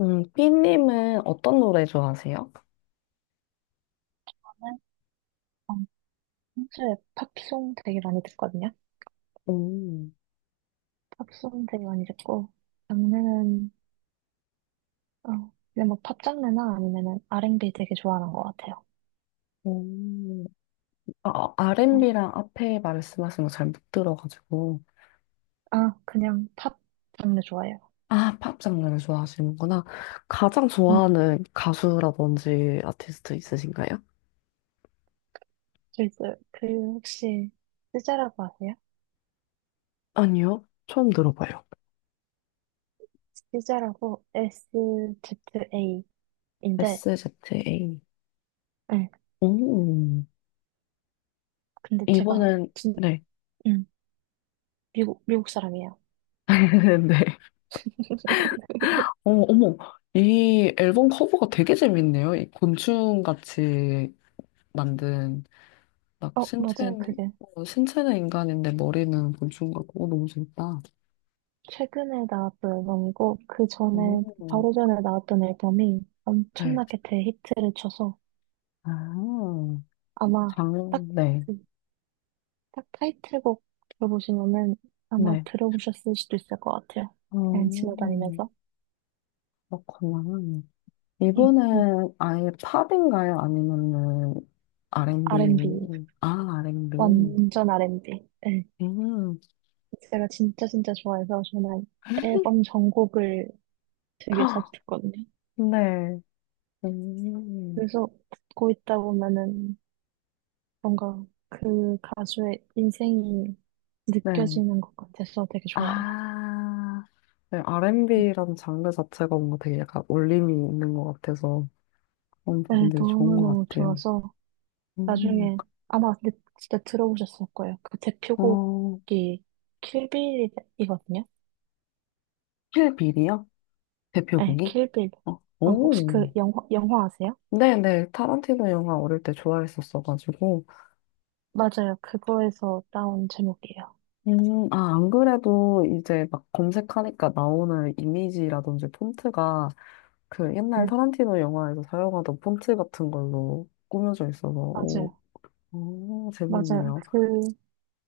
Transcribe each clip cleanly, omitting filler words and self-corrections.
삐님은 어떤 노래 좋아하세요? 어, 평소에 팝송 되게 많이 듣거든요. 음. 팝송 되게 많이 듣고 장르는 어, 그냥 뭐팝 장르나 아니면은 R&B 되게 좋아하는 것 같아요. 음, 아, 어, 어, R&B랑 앞에 말씀하신 거 잘 못 들어가지고. 아 그냥 팝 장르 좋아해요. 아, 팝 장르를 좋아하시는구나. 가장 음, 좋아하는 가수라든지 아티스트 있으신가요? 저 있어요. 그 혹시 스자라고 아세요? 아니요, 처음 들어봐요. 스자라고 SZA인데, SZA. 네, 음, 근데 이번엔, 네. 음, 미국 사람이에요. 네. 어, 어머, 이 앨범 커버가 되게 재밌네요. 이 곤충같이 만든. 막 어 맞아요. 신체는, 그게 신체는 인간인데 머리는 곤충 같고, 어, 너무 재밌다. 최근에 나왔던 앨범이고 그 전에 오, 바로 전에 나왔던 앨범이 네. 엄청나게 대히트를 쳐서 아, 아마 장, 딱 네. 그 딱 타이틀곡 들어보시면은 아마 네. 들어보셨을 수도 있을 것 같아요. 그냥 어, 지나다니면서 그렇구나. 이 네, 번 은 아예 팝인가요? 아니면은 R&B R&B? 아, R&B. 완전 R&B. 네. 음, 제가 진짜 진짜 좋아해서 저는 앨범 전곡을 되게 자주 헉, 듣거든요. 네. 음, 그래서 듣고 있다 보면은 뭔가 그 가수의 인생이 네. 느껴지는 것 같아서 되게 좋아요. 아, 네. R&B라는 장르 자체가 뭔가 되게 약간 울림이 있는 것 같아서. 그런 네, 부분들이 좋은 것 너무너무 같아요. 좋아서 음, 나중에 아마 근데 진짜 들어보셨을 거예요. 그 어, 대표곡이 킬빌이거든요. 킬빌이요? 네, 대표곡이? 킬빌. 어, 혹시 그 오. 영화 아세요? 네네, 타란티노 영화 어릴 때 좋아했었어가지고. 맞아요. 그거에서 따온 제목이에요. 아, 안 그래도 이제 막 검색하니까 나오는 이미지라든지 폰트가 그 옛날 네, 타란티노 영화에서 사용하던 폰트 같은 걸로 꾸며져 있어서, 오, 맞아요. 오, 맞아요. 재밌네요. 그,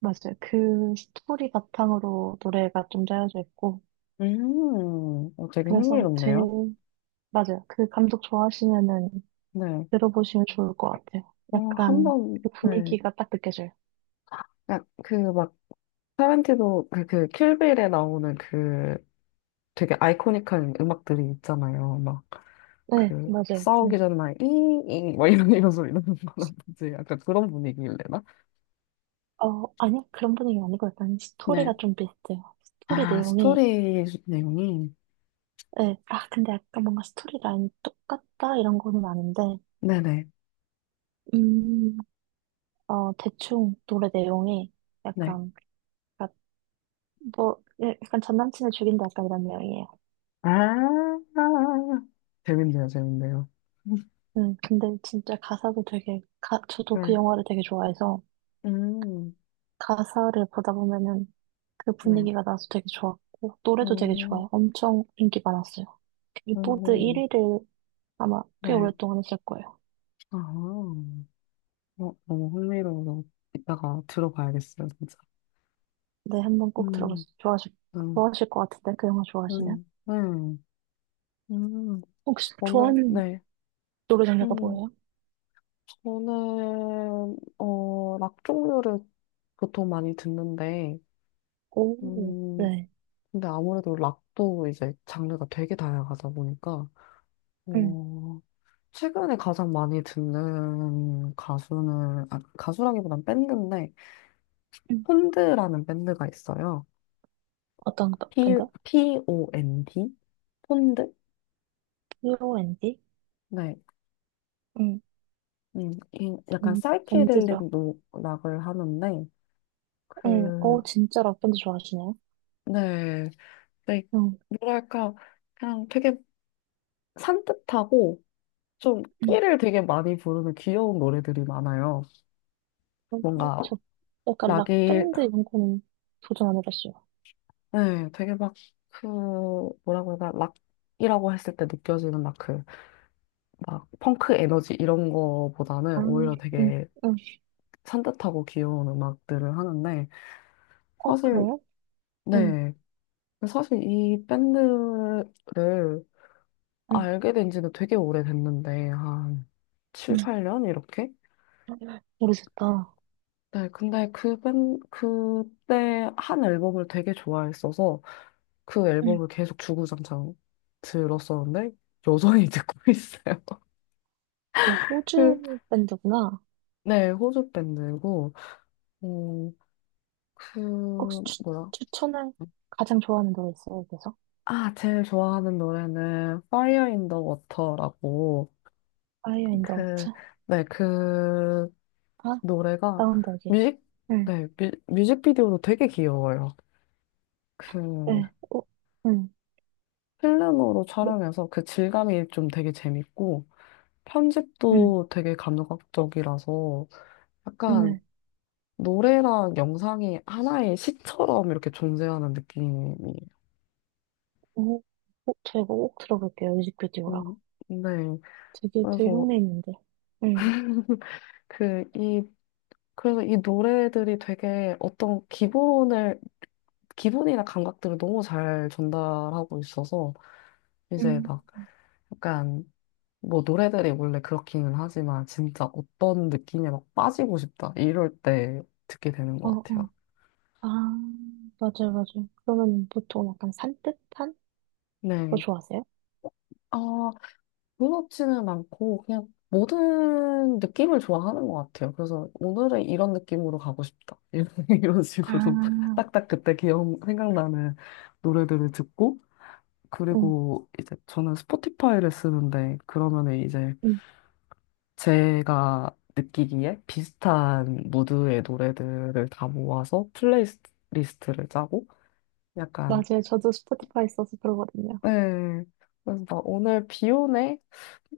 맞아요. 그 스토리 바탕으로 노래가 좀 짜여져 있고, 어, 되게 그래서 흥미롭네요. 맞아요. 그 감독 좋아하시면은 네. 들어보시면 좋을 것 같아요. 어, 약간 한번, 그 네. 분위기가 딱 느껴져요. 그막 타란티노 그, 그 킬빌에 나오는 그 되게 아이코닉한 음악들이 있잖아요. 막 네, 그 맞아요. 네. 싸우기 전에 막 이잉 막 이런 소리 나는 거라든지 약간 그런 분위기일래나? 아니, 그런 분위기 아니고 약간 스토리가 네. 좀 비슷해요. 스토리 아, 내용이, 스토리 내용이. 네. 아, 근데 약간 뭔가 스토리 라인이 똑같다 이런 거는 아닌데, 네네. 음, 대충 노래 내용이 네. 약간, 그러니까 뭐, 예, 약간 전 남친을 죽인다 약간 이런 내용이에요. 아 재밌네요, 재밌네요. 근데 진짜 가사도 되게, 저도 그 네. 영화를 되게 좋아해서 음, 가사를 보다 보면은 그 네. 분위기가 나서 되게 좋았고, 노래도 되게 어, 좋아요. 엄청 인기 많았어요. 빌보드 오, 1위를 아마 꽤 네. 오랫동안 했을 거예요. 아, 어, 너무 흥미로워서 이따가 들어봐야겠어요, 진짜. 네, 한번 꼭 음, 들어보세요. 좋아하실, 음, 좋아하실 것 같은데, 그 영화 좋아하시면. 음, 음, 음, 혹시 저는, 좋아하는 네. 노래 장르가 음, 뭐예요? 저는, 락 종류를 보통 많이 듣는데, 오, 음, 네. 근데 아무래도 락도 이제 장르가 되게 다양하다 보니까, 음, 어, 최근에 가장 많이 듣는 가수는, 아, 가수라기보단 밴드인데, 음. 폰드라는 밴드가 있어요. P, 밴드? P-O-N-D? 폰드? BOND? 네. 음, 이- 약간 음, 사이키델릭 밴드죠. 락을 하는데, 그, 오, 진짜 락밴드 좋아하시네요. 네, 네, 음, 뭐랄까, 그냥 되게 산뜻하고, 좀 음. 끼를 되게 많이 부르는 귀여운 노래들이 많아요. 어, 뭔가, 저 약간 락이, 락밴드 이런 거는 도전 안 해봤어요. 네, 되게 막, 그, 뭐라고 해야 되나, 락이라고 했을 때 느껴지는 막 그, 막, 펑크 에너지 이런 거보다는 아, 오히려 되게 음. 산뜻하고 귀여운 음악들을 하는데, 어, 사실, 그래요? 응. 네, 사실 이 밴드를 응, 알게 된 지는 되게 오래됐는데, 한 응, 7, 8년? 이렇게? 모르겠다. 네, 근데 그 밴, 그때 한 앨범을 되게 좋아했어서 그 응. 앨범을 계속 주구장창 들었었는데, 여전히 듣고 있어요. 야, 호주 그- 밴드구나. 네, 호주 밴드고, 음, 그, 혹시 뭐야. 추천할 가장 좋아하는 노래 있어요, 그래서? 아, 제일 좋아하는 노래는 Fire in the Water라고, 파이어 인더 그, 워터? 네, 그 아, 노래가 다운버기. 뮤직, 응. 네, 뮤직비디오도 되게 귀여워요. 그 네, 어, 응. 필름으로 네, 촬영해서 그 질감이 좀 되게 재밌고 응, 편집도 되게 감각적이라서 약간 네. 노래랑 영상이 하나의 시처럼 이렇게 존재하는 느낌이. 어, 어, 제가 꼭 들어볼게요, 뮤직비디오랑. 음, 네. 되게 그래서 들형내 있는데. 응. 그 이 그래서 이 노래들이 되게 어떤 기본을 기본이나 감각들을 너무 잘 전달하고 있어서 응. 이제 막 약간 뭐 노래들이 원래 그렇기는 하지만 진짜 어떤 느낌에 막 빠지고 싶다 이럴 때 듣게 되는 어, 것 어. 같아요. 아, 맞아요, 맞아요. 그러면 보통 약간 산뜻한 거 네. 좋아하세요? 아, 무섭지는 않고 그냥 모든 느낌을 좋아하는 것 같아요. 그래서 오늘은 이런 느낌으로 가고 싶다. 이런 식으로 아, 딱딱 그때 기억 생각나는 노래들을 듣고 응, 그리고 이제 저는 스포티파이를 쓰는데 그러면은 이제 응. 제가 느끼기에 비슷한 무드의 노래들을 다 모아서 플레이리스트를 짜고 약간 맞아요. 저도 스포티파이 써서 그러거든요. 네. 그래서 막 오늘 비 오네?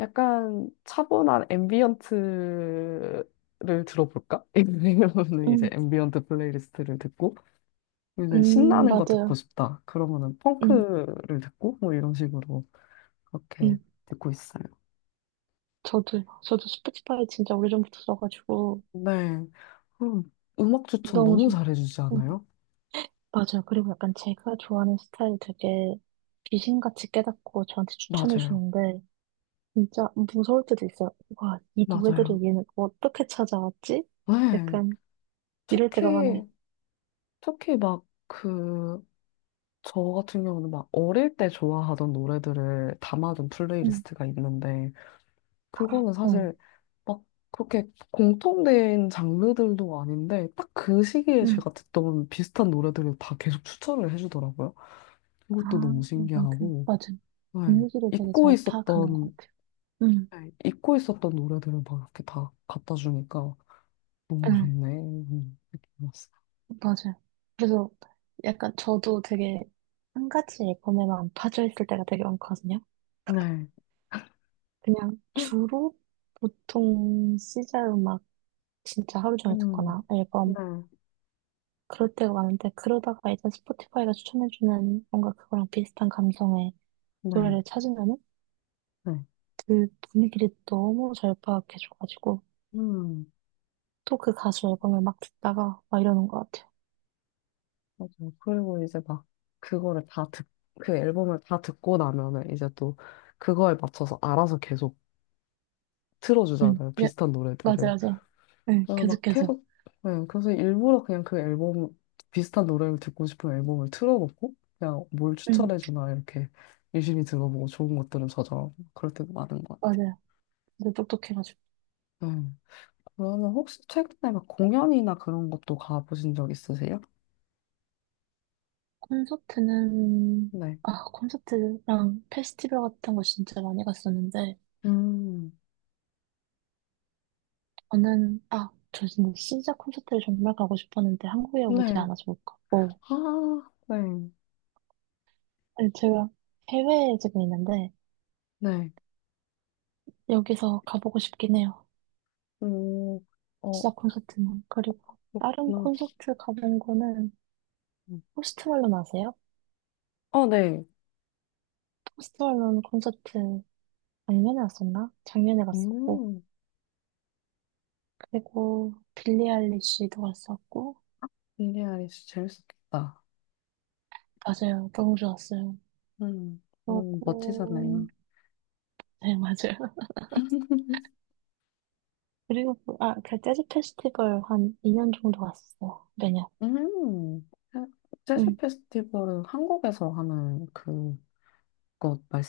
약간 차분한 앰비언트를 들어볼까? 이러면은 이제 응. 앰비언트 플레이리스트를 듣고 이제 신나는 거 듣고 맞아요. 싶다. 그러면은 음, 펑크를 듣고 뭐 이런 식으로 음. 그렇게 듣고 있어요. 저도요. 저도 스포티파이 진짜 오래전부터 써가지고 네. 음, 음악 추천 너무 너무 좋. 잘해주지 음, 않아요? 맞아요. 그리고 약간 제가 좋아하는 스타일 되게 귀신같이 깨닫고 저한테 추천해 맞아요. 주는데 진짜 무서울 때도 있어요. 와, 이 맞아요. 노래들을 얘는 어떻게 찾아왔지? 네. 약간 이럴 때가 특히, 많아요. 특히 막 그, 저 같은 경우는 막 어릴 때 좋아하던 노래들을 담아둔 음, 플레이리스트가 있는데, 그거는 네. 사실 막 그렇게 공통된 장르들도 아닌데, 딱 그 시기에 음. 제가 듣던 비슷한 노래들을 다 계속 추천을 해주더라고요. 그것도 아, 너무 약간 그 신기하고, 맞아요. 네. 분위기를 되게 잊고 잘 파악하는 것 있었던, 같아요. 음, 네. 잊고 있었던 노래들을 막 이렇게 다 갖다 주니까 너무 네. 좋네. 느낌이었어요. 맞아요. 그래서 약간 저도 되게 한 가지 앨범에만 빠져 있을 때가 되게 많거든요. 네. 그냥 주로 보통 시자 음악 진짜 하루 종일 음, 듣거나 네. 앨범 그럴 때가 많은데 그러다가 일단 스포티파이가 추천해주는 뭔가 그거랑 비슷한 감성의 네, 노래를 찾으면은 네. 그 분위기를 너무 잘 파악해줘가지고 음, 또 그 가수 앨범을 막 듣다가 막 이러는 것 같아요. 맞아요. 그리고 이제 막 그거를 다 듣, 그 앨범을 다 듣고 나면은 이제 또 그거에 맞춰서 알아서 계속 응, 틀어주잖아요. 예, 비슷한 노래들을. 맞아요, 맞아요. 응, 그래서 계속 막 계속. 계속, 네, 그래서 일부러 그냥 비슷한 노래를 듣고 싶은 앨범을 틀어놓고 그냥 뭘 응, 추천해주나 이렇게 유심히 들어보고 좋은 것들은 저장 그럴 때도 많은 것 맞아요. 근데 똑똑해가지고. 같아요. 네. 그러면 혹시 최근에 막 공연이나 그런 것도 가보신 적 있으세요? 콘서트는, 네 아, 콘서트랑 페스티벌 같은 거 진짜 많이 갔었는데, 음, 저 진짜 진자 콘서트를 정말 가고 싶었는데, 한국에 오지 네. 않아서 못 갔고, 아, 네. 아니, 제가 해외에 지금 있는데, 네. 여기서 가보고 싶긴 해요. 오, 시 어, 자 콘서트는. 그리고 다른 그렇구나. 콘서트 가본 거는, 음. 포스트 말론 아세요? 어, 네. 포스트 말론 콘서트 작년에 갔었나? 작년에 갔었고, 음, 그리고 빌리 아일리시도 갔었고, 빌리 아이리시 재밌었겠다. 맞아요. 너무 좋았어요. 음, 그러고, 멋지잖아요. 네, 맞아요. 그리고, 아, 그 재즈 페스티벌 한 2년 정도 갔었어요. 매년. 음, 재- 재즈 응. 페스티벌은 한국에서 하는 그것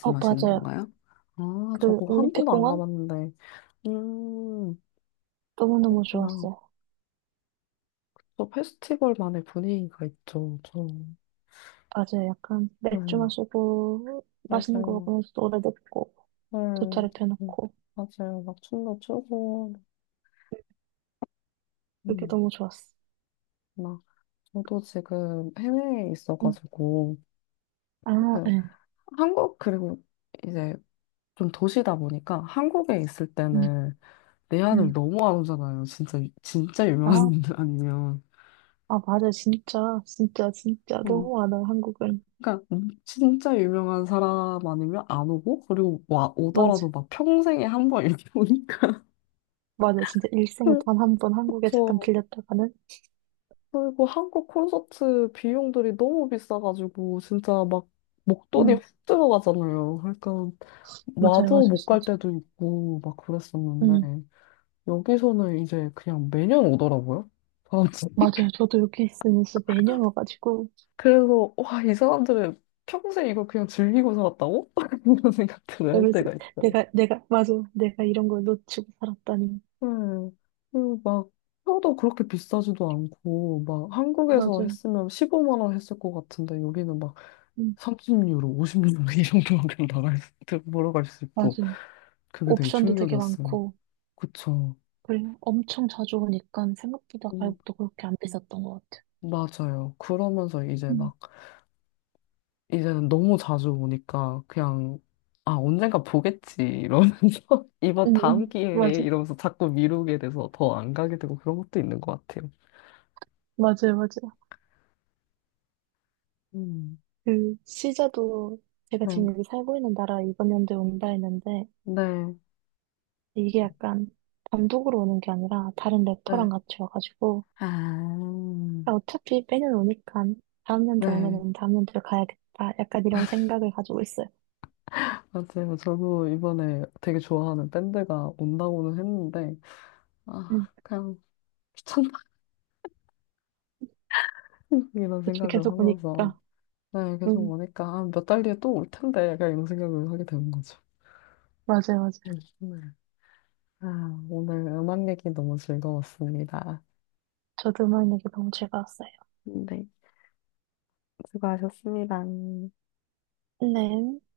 어, 맞아요. 건가요? 아, 그 저거 한 올림픽 번도 안 공원? 가봤는데. 음, 너무너무 그렇구나. 좋았어요. 또 페스티벌만의 분위기가 있죠. 저, 맞아요. 약간 맥주 네, 마시고, 맛있는 거 맞아요. 먹으면서 노래 듣고, 돗자리 음, 음, 펴놓고. 맞막 춤도 추고, 그게 음, 너무 좋았어. 막, 저도 지금 해외에 응. 있어가지고, 아, 그, 네. 한국, 그리고 이제 좀 도시다 보니까 한국에 있을 응, 때는 내 아들 응. 너무 안 오잖아요. 진짜, 진짜 유명한 아, 사람 아니면. 아, 맞아. 진짜, 진짜, 진짜. 어, 너무 많아, 한국은. 그러니까, 진짜 유명한 사람 아니면 안 오고, 그리고 와, 맞아. 오더라도 막 평생에 한 번 이렇게 오니까. 맞아. 진짜 일생에 그단 한 번 한국에 잠깐 죠 들렸다가는. 그리고 한국 콘서트 비용들이 너무 비싸가지고 진짜 막 목돈이 확 응. 들어가잖아요. 그러니까 맞아요. 맞아요. 와도 못 갈 진짜. 때도 있고 막 응. 그랬었는데 여기서는 이제 그냥 매년 오더라고요. 사람들이. 맞아요. 저도 여기 있으면서 매년 와가지고 그래서 와, 이 사람들은 평생 이걸 그냥 즐기고 살았다고? 이런 생각들을 할 그래서 때가 있어요. 내가 맞아. 내가 이런 걸 놓치고 살았다니. 네. 그리고 막 표도 그렇게 비싸지도 않고 막 한국에서 맞아요. 했으면 15만 원 했을 것 같은데 여기는 막 음, 30유로, 50유로 이 정도만 그냥 나갈 수, 보러 갈 수 있고 맞아요. 그게 되게 옵션도 되게 충격이었어요. 많고 그쵸. 그리고 엄청 자주 오니까 생각보다 음, 가격도 그렇게 안 비쌌던 것 같아요. 맞아요. 그러면서 이제 음, 막 이제는 너무 자주 오니까 그냥 아 언젠가 보겠지 이러면서 이번 다음 기회에 맞아, 이러면서 자꾸 미루게 돼서 더 안 가게 되고 그런 것도 있는 것 같아요. 맞아요, 맞아요. 음, 그 시자도 제가 지금 네, 여기 살고 있는 나라 이번 연도에 온다 했는데 네, 이게 약간 단독으로 오는 게 아니라 다른 네. 래퍼랑 같이 와가지고 아, 아, 어차피 빼는 오니까 다음 연도 네. 오면은 다음 연도에 가야겠다. 약간 이런 생각을 가지고 있어요. 맞아요. 저도 이번에 되게 좋아하는 밴드가 온다고는 했는데, 아, 음, 그냥 천박이라는 계속 생각을 계속 하면서 오니까. 네, 계속 음, 오니까 아, 몇 달 뒤에 또 올 텐데 약간 이런 생각을 하게 되는 거죠. 맞아요, 맞아요. 네. 아, 오늘 음악 얘기 너무 즐거웠습니다. 저도 음악 얘기 너무 즐거웠어요. 네, 수고하셨습니다. 네.